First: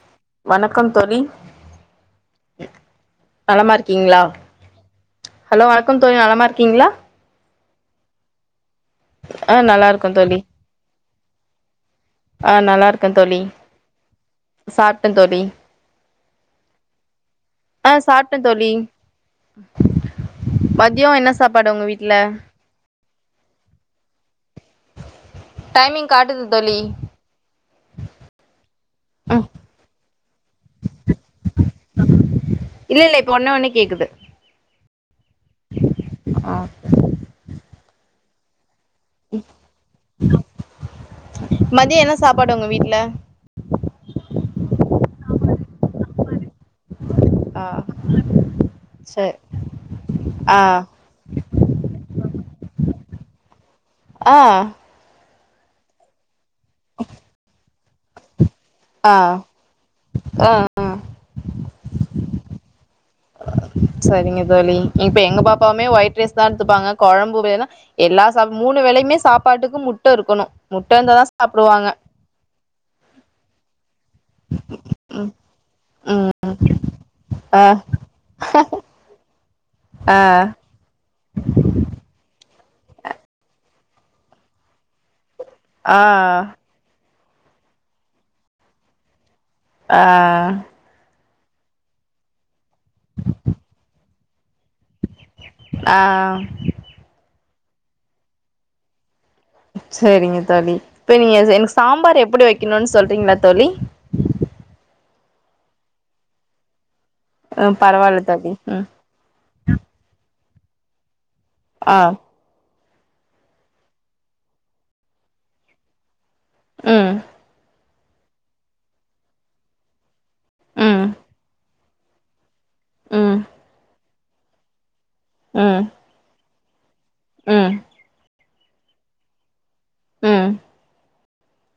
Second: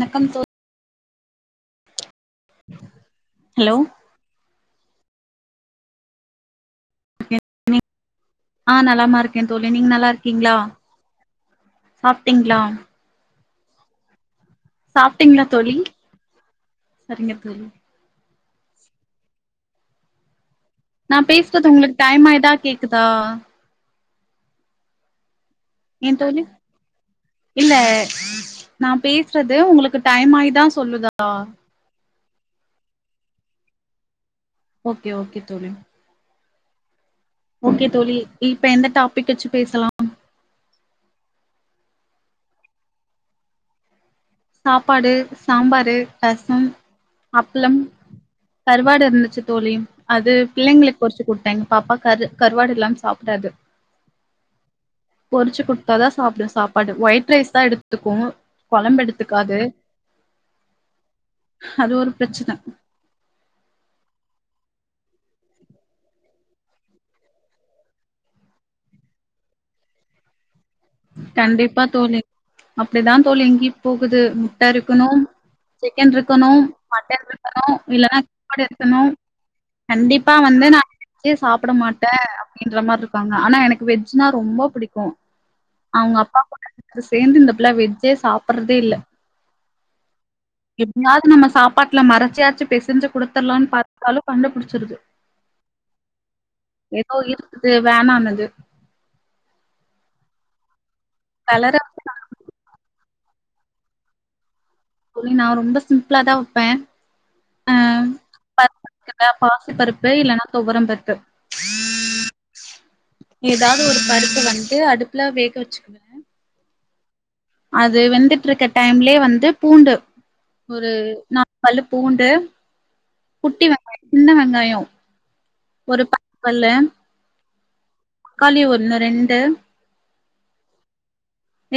வணக்கம் தோ வணக்கம் தோழி ஹலோ நலமா இருக்கீங்ளா ஹலோ வணக்கம் தோழி நலமா இருக்கீங்களா ன்னிப் ஆஹ் நலாம இருக்கே தோழி நீங்க நல்லா இருக்கீங்களா சாப்ட்டீங்களா ஆஹ் நல்லா இருக்கே தொழி சாப்பிட்டீங்களா தோழி சரிங்க தோழி ஆஹ் சாப்ப டதோழி நா பேசுறது உங்களுக்கு டைமாய் தா கேக்குதா டைமிங் என் தொழி காட்டுது தோழி இல்ல நா ம் பேசுறது உங்களுக்கு டைம் ஆயிதான் சொல்லுதா சொண்ண ஒன்னே கேக்குது ஓகே ஓகே தொழி ஆ ஓகே தோழி இப்ப எந்த டாபிக் வச்சு பேசலா மதியம் என்ன சாப்பாடு உங்க வீட்டு்ல சாப்பாடு சாம்பாரு ரசம் ஆ அப்பளம் கருவாடு சரி இருந்துச்சு தோழி அது ஆ பிள்ளைங்களுக்கு பொறிச்சு கொடுத்தே பாப்பா கரு கருவாடு எல்லா சாப்டாது ஆஹ் பொறிச்சு குடுத்தாதா சாப்பிடும் சாப்பாடு ஒயிட் ரைஸ் தா எடுத்துக்கு குழம்ப ஆஹ் ஹ் ஆஹ் அது ஒரு பிரச்ன செரிங்க தோழி இப்ப எங்க பாப்பவுமே ஒயிட் ரைஸ் தா எடுத்துப்பாங்க கொழம்பு வேணுனா எல்லா சா மூணு வேலையுமே சாப்பாட்டுக்கு முட்ட இருக்கணு முட்ட இருந்தாதா கண்டிப்பா சாப்டுவாங்க தோழி அப்டிதா தோழி இங்கயு போ து முட்ட இருக்கணு சிக்கன் ம் இருக்கணு மட்டன் ஆ இருக்கணு இல்லன்னா காட இருக்கணு ஆ கண்டிப்பா வந்து நா வெஜ் சாப்ட மாட்டே அப்டின்ற மாரி இருக்காங்க ஆனா எனக்கு வெஜ்னா ரொம்ப புடிக்கு ஆஹ் சேர்ந்துந்தப்புல்ல வெஜ்ஜே சாப்பறதே இல்ல ஆஹ் எப்டியாவது நம்ம சாப்பாட்ல மறச்சியாச்சு பெசஞ்ஜி குடுத்தர்லானு பாத்தாலு கண்டுபுடிச்சிருது ஆஹ் இது வேணானுது சரிங்க தோழி இப்போ நீங்க எ கலர எனக்கு சாம்பார் எப்டி வைக்கணுனு சொல்றீங்களா தோழி தோழி நா ரொம்ப சிம்ப்ளா தா வப்பே ம் ஆஹ் பரவால்ல தோழி ம் பருப்பு பாசி பருப்பு இல்லன்னா துவரம் பருப்பு ஆஹ் ஏதாவது ஒரு பருப்ப வந்து அடுப்புல வேக வச்சுக்குவே உம் அது வெந்துட்டு இருக்க டைம்லயே வந்து பூண்டு ஒரு ம் நா பள்ளு பூண்டு குட்டி வெங்காயோ சின்ன வெங்காயோ உம் பள்ளு உம் தக்காளி ஒன்னு ரெண்டு உம்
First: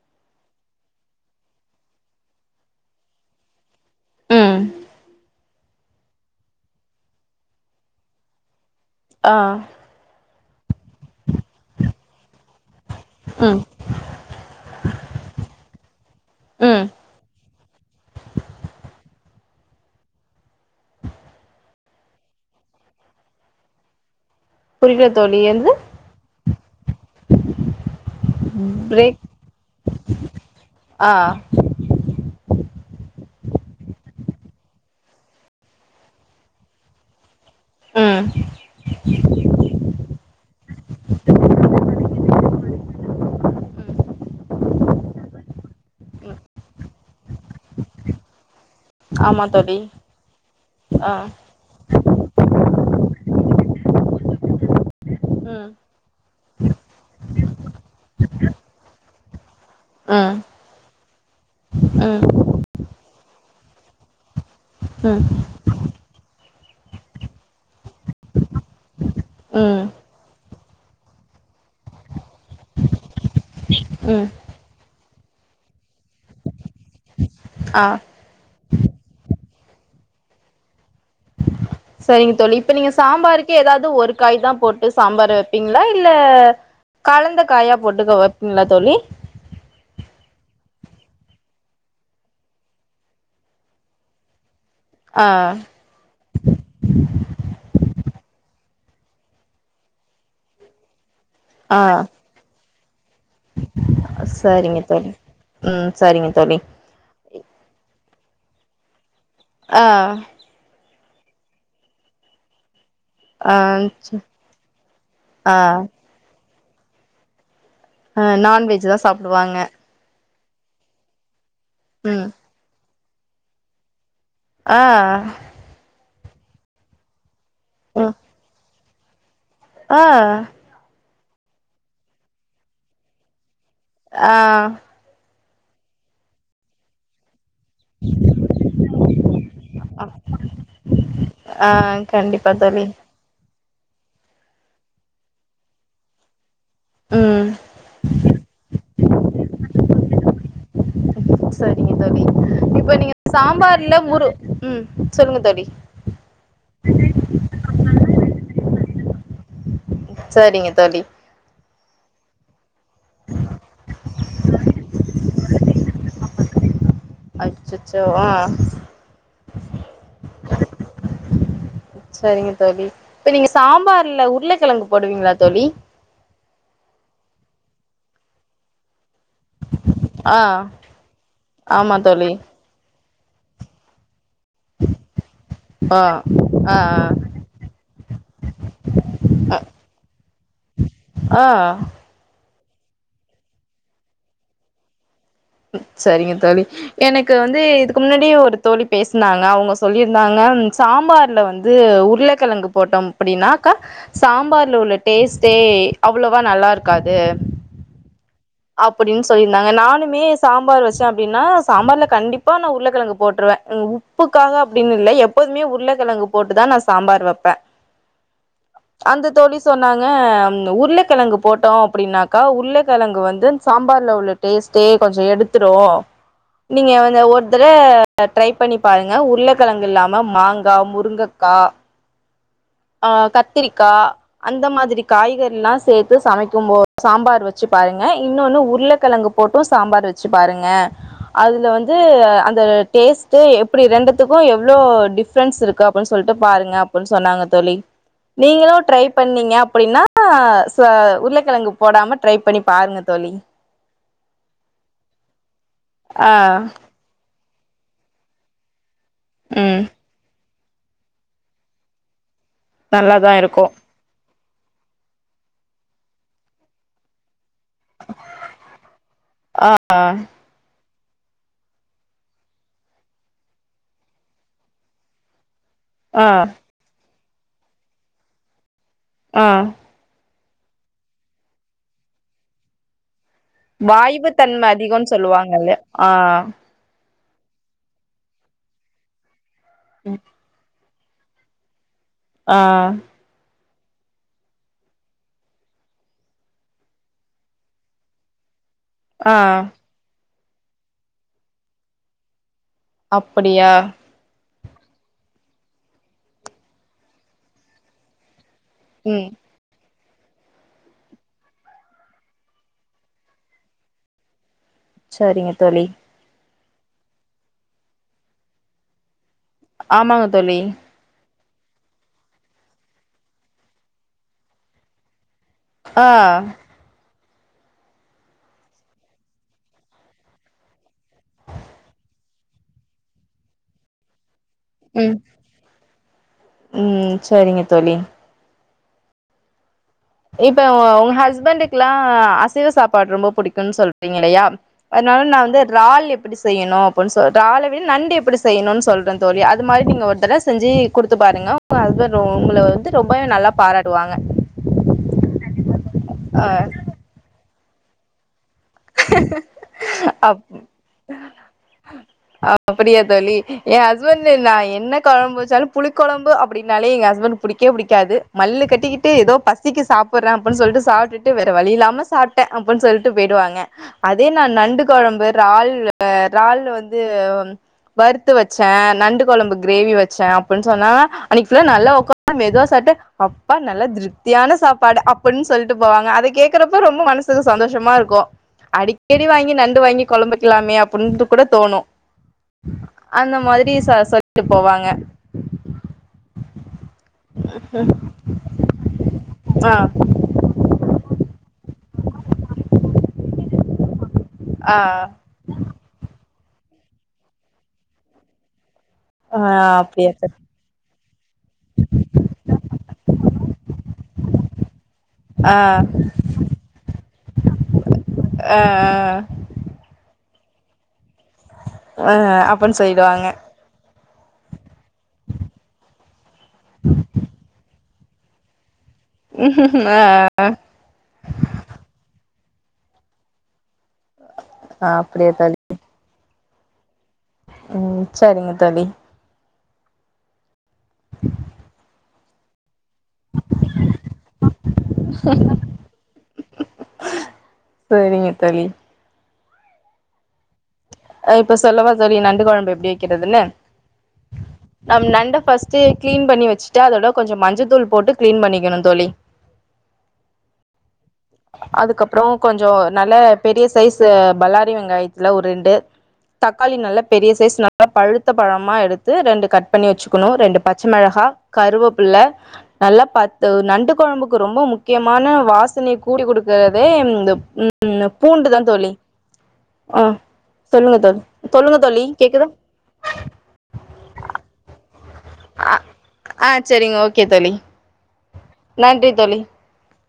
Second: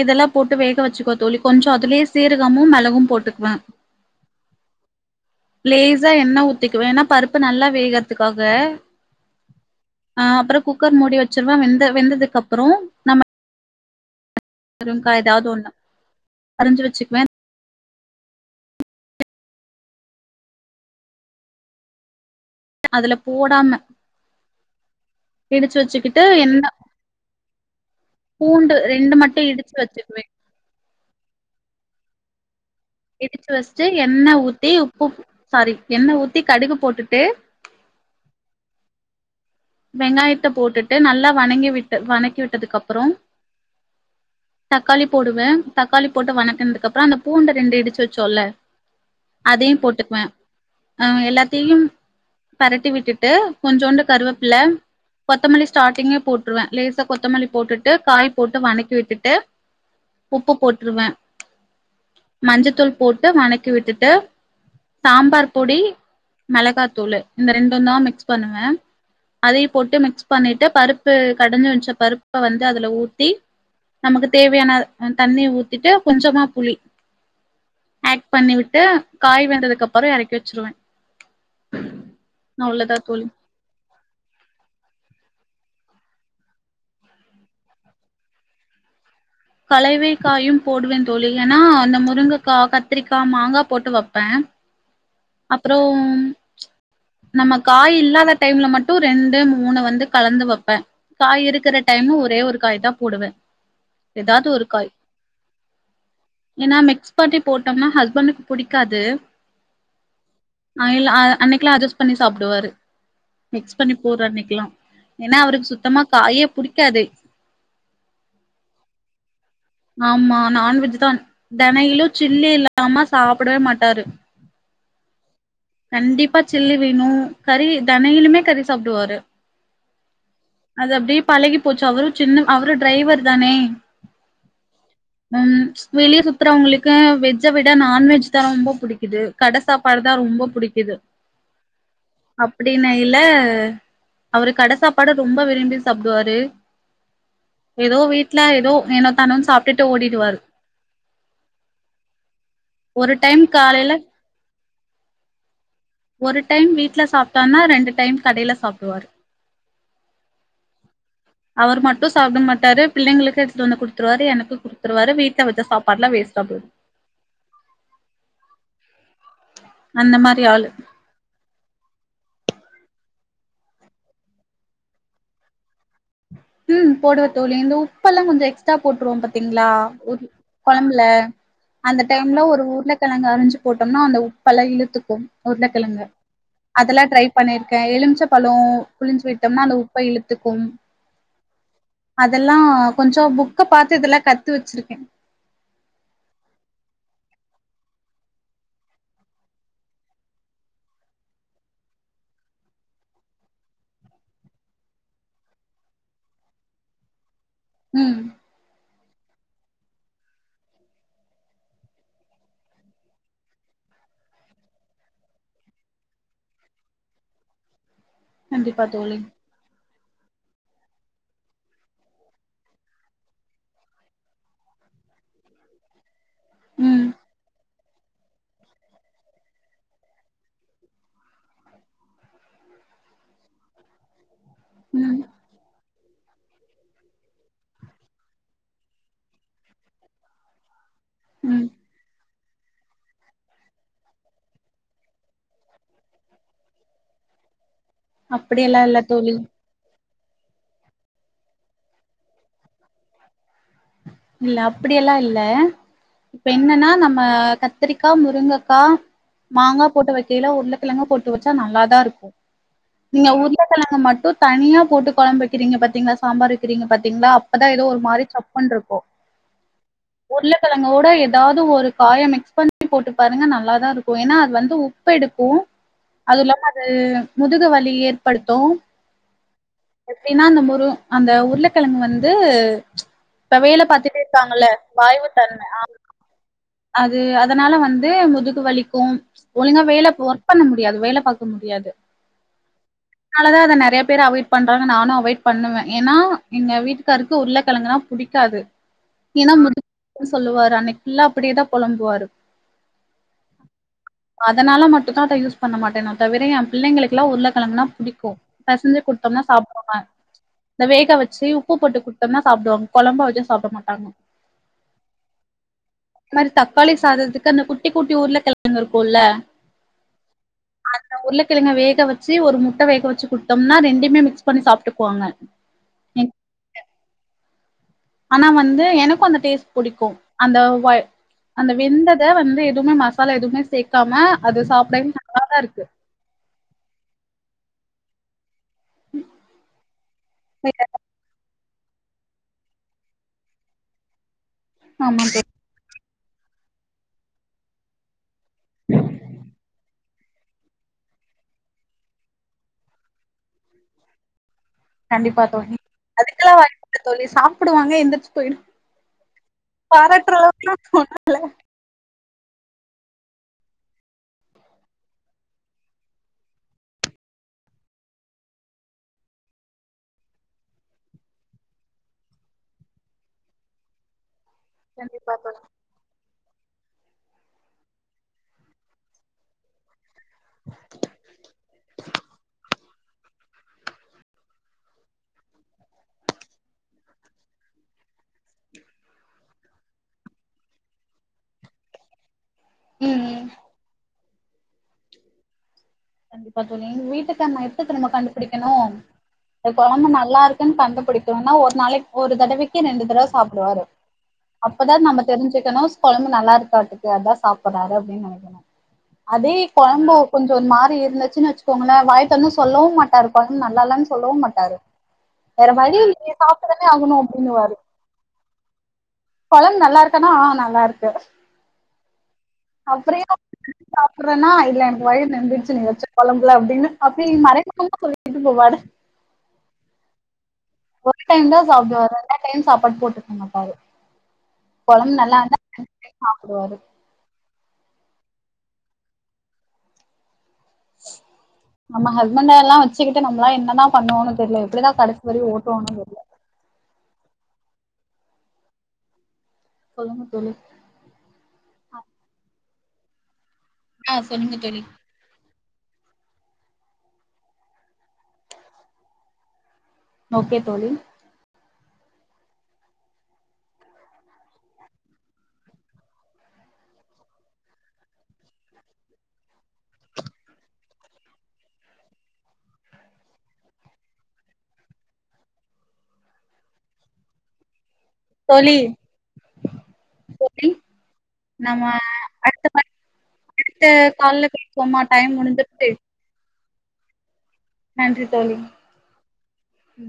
இதெல்லா போட்டு வேக வச்சுக்கோ தோழி கொஞ்சோ அதுலயே சீரகமு மெளகும் போட்டுக்குவே உம் லேசா எண்ண ஊத்திக்குவே ஏன்னா பருப்பு நல்லா வேகரதுக்காக ஆ அஹ் அப்ரோ குக்கர் மூடி வச்ருவே வெந்த வெந்ததுக்கு அப்ரோ நம்ம ஹ முறுங்க்கா ஏதாவது ஒண்ணு அறுஞ்சு ம் வச்சுக்குவேன் அதுல போடாம புரில தோழி என்னது இடுச்சு வச்சுக்கிட்டு எண்ண பூண்டு ரெண்டு பிரேக் மட்டும் இடுச்சு வச்சுக்குவேன் ஆ இடுச்சு வச்சு எண்ண ஊத்தி உப்பு சாரி எண்ண ஊத்தி கடுகு போட்டுட்டு உம் வெங்காயத்த போட்டுட்டு நல்லா வணங்கி விட்டு வணங் கி விட்டதுக்கு அப்பறோம் தக்காளி போடுவேன் தக்காளி போட்டு ம் வணக்கனதுக்கு அப்புறம் அந்த பூண்ட ரெண்டு இடுச்சு வச்சோல்ல ஆமா தோழி அதையும் போட்டுக்குவேன் ஆ அஹ் எல்லாத்தையும் பெறட் டி விட்டுட்டு கொஞ்சோண்டு கருவ பில்ல கொத்தமல்லி ம் ஸ்டார்டிங்லயே போட்டுருவேன் லேசா கொத்தமல்லி போட்டுட்டு காய் போட்டு வணக்கி விட்டுட்டு ம் ம் உப்பு போட்டுருவேன் ம் மஞ்சதூள் போட்டு வணக் த்தி விட்டுட்டு ம் சாம்பார்பொடி மெளகாத்தூளு இந்த ரெண்டுந்தா மிக்ஸ் பண்ணுவே அதயு போட்டு மிக்ஸ் பண்ணிட்டு பருப்பு கடஞ்சு வெஞ்ச பருப்ப வந்து அதுல ஊத்தி ம் நமக்கு தேவையான அ தண்ணிய ஊத்திட்டு கொஞ்சமா புளி ஆ ஏக் பண்ணி விட்டு காய் வ ந்ததுக்கு அப்பறோ எறக்கி வெச்சிருவே சரிங்க தோழி இப்ப நீங்க தோழி சாம்பாருக்கே எதா ஒரு காய் தா போட்டு சாம்பார் வெப்பீங்ளா இல்ல கலந்த காயா போட்டுதா வெப்ங்ளா தோழி கலைவை காயும் போடுவே தோழி ஏனா அந்த முருங்கக்கா கத்திரிக்கா மாங்கா போட்டு வெப்பே ஆ அப்றோம் நம்ம காய் இல்லாத டைம்ல மட்டு ரெண்டு மூணு வந்து கலந்து வெப்பே காய் இருக்கற ஆ டைமு ஒரே ஒரு காய் தா போடுவே எதாது ஒரு சரிங்க காய் தோழி ம் சரிங்க தோழி ஏன்னா மிக்ஸ் பண்ணி போட்டம்னா ஹஸ் பண்ணுக்கு புடிக்காது ஆ ஐல் அ அன்னிக்குலா அஜ்ஜஸ் பண்ணி சாப்டுவாரு ஆ மிக்ஸ் பண்ணி போட்ற அன்னிக்குலா ஏன்னா ஆ அவுருக்கு சுத்தமா காயே புடிக்காதே அ நான்வெஜ் தா சாப்டுவாங்க ஆம்மா நான்வெஜ்ஜூ தான் தன இலு ம் சில்லே இல்ல அம்மா சாப்டவே மாட்டாரு ஆ அ கண்டிப்பா செல்லு வேணு கறி ம் தனயிலுமே கறி சாப்டுவாரு ஆ அதப்படியே பழகி போச்சு அவரு சின்னவ் அவரு டிரைவர் தானே ஆ ம் வெளிய சுத்றவங்குளுக்கு வெஜ் ஜ்ஜ விட நான்வெஜ் தா ரொம்ப புடிக்கிது கட சாப்பாடுதா ரொம்ப புடிக்கிது ஆ கண்டிப்பா தோழி அப்டின்னு இல்ல அவரு கட சாப்பாடு ரொம்ப விரும்பி சாப்டுவாரு ம் எதோ வீட்ல எதோ எனக் தானு சாப்டுட்டு ஓடிடுவாரு சரிங்க தோழி இப்ப ஒரு நீங்க டைம் காலையில சாம்பார்ல முறு ம் சொல்லுங்க தோழி ஒரு டைம் வீட்ல சாப்பிட்டானா ரெண்டு டைம் கடையில சாப்பிடுவாரு சரிங்க தோழி அவர் மட்டு சாப்பிட மாட்டாரு பிள்ளைங்களுக்கு எடுத்துட்டு வந்து குடுத்துருவாரு எனக்கு குடுத்துருவாரு வீட்ல வச்ச சாப்பாடுல்லா வேஸ்டா போய்டு அச்சச்சோ ஆஹ் அந்த மாரி ஆளு சரிங்க தோழி இப்ப நீங்க சாம்பார்ல உருளக்கெழங்கு போடுவீங்களா தோழி ம் போடுவ தோழி இந்த உப்பெல்லா கொஞ்ச எக்ஸ்ட்ரா போட்ருவோப் பா திங்லா ஒரு ஆ கொலம்புல ஆமா அந்த தோழி டைம்ல ஒரு உருலக் உருலக்கிழங்க அரிஞ்சு போட்டோம்னா அந்த உப் ப்ல இழுத்துக்கு ஆ உருளக்கெழங்கு ஆ அதெல்லா ட்ரை பண்ணியிருக்கே எலுமிச்ச பலோ புளிஞ்சு விட்டோம்னா அந்த உப்ப இழுத் த்துக்கும் ஆஹ் எல்லா கொஞ்ச புக்க பாத்து இதுல்லா கத்து வச்சிருக்கே சரிங்க தோழி எனக்கு வந்து இதுக்கு முன்னாடி ஒரு தோழி பேஸ்னாங்க அவங்க சொல்லியிருந்தாங்க சாம்பார்ல வந்து உருளக்கெழங்கு போட்டோ அப்டின்னாக்கா சாம்பார்ல உள்ள டேஸ்ட்டே அவ்ளோவா நல்லா இருக்காது ம் அப்டின்னு சொல்லியிருந்தாங்க நானுமே சாம்பார் வச்சே அப்டின்னா சாம்பார்ல கண்டிப்பா நா உருளக்கெழங்கு போட்டுருவே உப்புக்காக அப்படின்னு இல்ல எப்போதுமே உருளக்கெழங்கு போட்டுதா நா சாம்பார் வப்பே அந்த தோழி சொன்னாங் க உருளைக்கிழங்கு போட்டோ அப்டின்னாக்கா உருளைக்கிழங்கு வந்து சாம்பார்ல உள்ள டேஸ்ட்டே கொஞ்ச எடுத்துரு நீங்க ம் வந்து ஒருத்தர் க ட்ரை பண்ணி பாருங்க உருளைக்கெழங்கு இல்லாம மாங்கா முருங்கக்கா ஆஹ் கத்திரிக்கா அந்த மாதிரி ம் காய்கற எல்லா சேத்து சமைக்கும்போது சாம்பார் வச்சு பாருங்க இன்னொன்னு உருளைக்கெழங்கு போட்டு சாம்பார் வச்சு பாருங்க அதுல ம் வந்து அந்த டேஸ்ட் து எப்டி ரெண்டுத்துக்கு எவ்ளோ டிஃபரன்ஸ் இருக்கு அப்டின்னு சொல்லிட்டு பாருங்க அப்டின்னு சொன்னாங்க தோழி நீங்களு அப்படியெல்லா இல்ல ட்ரை தோழி பண்ணீங்க அப்டின்னா ஹ உருளக்கிழங்கு போடாம ட்ரை பண்ணி பாருங்க தோழி இல்ல அப்படியெல்லா இல்ல ஆ இப்ப என்னன்னா நம்ம கத் கத்தரிக்கா முருங்கக்கா ம் மாங்கா போட்டு வைக்கல உருளக் க்கிழங்க போட்டு வச்சா நல்லாதா இருக்கும் நீங்க நல்லாதா இருக்கு உருளக்கெழங்க மட்டு தனியா போட்டு கொழம்ப வைக்கிறீங்க பாத்தீங்களா சாம்பார் வைக்கிறீங்க பாத்தீங்களா அப்பதா எதோ ஒரு மாரி சப்புனுருக்கு ஆ ஆ ஒருத்தங்குட எதாவது ஒரு காய மிக்ஸ் பண்ணி போட்டு பாருங்க நல்லாதா இருக்கும் ஏன்னா அது வந்து உப்பு எடுக்கும் ஆ அதுவு இல்லாம அது முதுகு வலி ஏற்படுத்து ஆ அப்டின்னா அந்த முரு அந்த உருளக்கெழங்கு வந்து இப்ப வேல பாத்துட்டே வாய்வு தன்ம இருக்காங்கல்ல அதிகோன்னு வாய்வு தன்ம சொல்லுவாங்கல்ல ஆ ஆ அது அதனால வந்து முதுகு வலிக்கு ஒழுங்கா வேல ஒர்க் பண்ணம் முடியாது வேல பாக்க முடியாது ஆ ஆ அதா அத நெறையா பேரு அவெட் பண்றாங்க நானு அவாய்ட் பண்ணுவே ஏன்னா எங்க வீட்டுக்காருக்கு உருளக்கெழங்குலா புடிக்காது ஆ ஏன்னா ஆ முதுகு சொல்லுவாரு அன்னைக்கு ஃபுள்ளா அப்புடிதா பொலம்புவாரு அப்புடியா அதனால மட்டுந்தா அத யூஸ் பண்ண மாட்டே அத தவுர ஏ புள்ளைங்களுக்கெல்லா உருளக்கெங்குனா புடிக்கும் பெசஞ்ன்சு ம் குடுத் இந்த வேக வச்சு உப்பு போட்டு குடுத்தம்னா சாப்புடுவாங்க கொழம்பா வச்சா சாப்டமாட்டாங்க சரிங்க தோழி இந்த மாரி தக்காளி சாததுக்கு அந்த குட்டி குட்டி உர்லகெழங்கு இருக்குல்ல ஆமாங்க தோழி கிழங்க வேக வச்சு ஒரு முட்ட வேக வச்சு குடுத்தோம்னா ரெண்டு மிக்ஸ் பண்ணி சாப்ட்டுக்குவாங்க ஆ ஆ ஆனா வந்து எனக்கு அந்த டேஸ்ட் புடிக்கு அந்த ஃவாய் அந்த வெந்தத வந்து எதுவுமே மசாலா எதுவுமே சேக்காம அது சாப்டவே உம் நல்லாதா இருக்கு உம் செரிங்க தோழி உம் இப்ப ஓ உங்க ஹஸ்பண்ட்டு குலா அசைவ சாப்பாடு ரொம்ப புடிக்குன்னு சொல்றீங்க இல்லையா அதனால ஆமா நா தோழி வந்து ரால் எப் எப்புடி செய்யணு அப்புடுன்னு சொல்ற றாலவிட நண்டு எப்புடி செய்ணுனு சொல்றே தோழி அது மாரி நீங்க ஒரு அதெல்லா செஞ்சி குடுத்து பாருங்க ஒங்க ஹஸ்பண்ட் ஒங்கள வந்து ரொம்பவே நல்லா பாராடுவாங்க கண்டிப்பா தோழி அதுக்கெல்லா வாய்ப்பு இல்ல தோழி சாப் சாப்புடுவாங்க எந்திரிச்சு பொயிடு பாராட்டுற அளவுக்குலா ஒன்னுல அப்டியா தோழி ஏ ஹஸ்பண்ட் நா என்ன கொழம்பு வச்சாலு புளி கொழம்பு அப்டின்னாலே எங்க ஹஸ்பண்ட் புடிக்கவே புடிக்காது மல்லு கட்டிக்கிட்டு எதோ பசிக்கு சாப்பர்றே அப்டின்னு சொல்லிட்டு சாப்ட்டுட்டு வேற வழி இல்லாம சாப்ட்டே அப்டின்னு சொல்ட்டு பொயிடுவாங்க அதே நா நண்டு கொழம்பு கண்டிப்பா தோழி ரால் இறால் வந்து வறுத்து வச்சே நண்டு கொழம்பு கிரேவி வச் சே அப்டின்னு சொன்னா அன்னைக்கு ஃபுல்லா நல்லா ஒக் ஆனா மெதுவா சாப்ட்டா அப்பா நல்லா திருப்தியான சாப்பாடு அப்ன்னு சொல்ட்டு போவாங்க அத கேக்குறப்ப ரொம்ப மனசுக்கு சந்தோஷமா இருக்கு அடிக்கடி வாங்கி நண்டு வாங்கி கொழம்பு வைக்கலாமே அப்டின்டு குட தோனு ம் அந்த ம் மாதிரி ச சொ ட்டு போவாங்க கண்டிப்பா தோழி எங்க வீட்டுக்கான எப்ப தெரிமா கண்டுபுடிக்கணு இப்ப ஆ கொழம்பு நல்லா இருக்குன்னு கண்டுபுடிக்கணுனா ஒரு நாளைக் ஒரு தடவைக்கு ரெண்டு தடவ சாப்டுவாரு ஆ அப்பதா நம்ப தெரிஞ்சுக்கணு கொழம்பு நல்லாருக் காட்டுக்கு அதா சாப்பட ஆரோக்யோனு நெனைக்கனு ஆ அதே அப்டியா கொழம்பா தோ கொஞ்ஜோ மா இருச்சுன்னு வச்சுக்கோங்களே வாய் தொறந்து சொல்லவு மாட்டாரு கொழம்பு நல்லாலனு சொல்லவு மாட்டாரு ஆ வேற வழி இல்லையே சாப்ட்டு தானே ஆகணு அப்டின்னு வாரு ஆ கொழம்பு நல்லா இருக்கான்னா ஆஹ் நல்லாருக்கு ஆஹ் அப்ன்னு செய்வாங்க சாப்பர்றேனா இல்ல வயிறு நெம்பிர்ச்சுனு நீ வச்ச கொழம்புலா அப்டின்னு அப்டி மறைமுக [unintelligible] ஆஹ் ஒரு டைம் தா சாப்டுவாரு ரென்டாது டைம் சாப்பாடு போட்டுக்க மாட்டாரு ஆ கொழம்பு அப்டியா நல்லாருந்தா ஓ அதுக் உம் சரிங்க தோழி ஆமா அது முன்ன எல்லா வச் சுக்கிட்டு நம்பளா என்னதா பண்ணுவோன்னு தெர்ல எப்டிதா கடைசி வரையு ஓட்டுவாங்கனு தெர்ல சரிங்க தோழி சொல்லுங்க தோழி ஹ இப்ப சொல்லவா தோழி நண்டு குழம்பு எப்படி வைக்கிறதுனு ஆஹ் சொல்லுங்க தோழி கிளீன் பண்ணி வச்சுட்டு அதோட கொஞ்ச மஞ்ச தூள் போட்டு கிளீன் பண்ணிக்கணு தோழி ஓகே தோழி அதுக்கப்புறம் கொஞ்சம் நல்ல பெரிய சைஸ் பல்லாரி வெங்காயத்தில் ஒரு ரெண்டு தக்காளி நல்லா பெரிய சைஸ் நல்லா பழுத்த பழமா எடுத்து ரெண்டு கட் பண்ணி வச்சுக்கணு ரெண்டு பச்சை மிளகா கருவேப்புள்ள நல்லா ப நண்டு குழம்புக்கு ரொம்ப முக்கியமான வாசனைைய கூடி குடுக்கறதே இந்த உம் பூண்டுதான் தோழி ஆ சொல்லுங்க தோழி சொல்லுங்க நம்ம தோழி கேக்குதா அடுத்த அடுத்த கால்ல பேசுவோமா தோழி டைம் முடிஞ்சிரிச்சி சரிங்க ஓகே தோழி [unintelligible] நன்றி தோழி ம்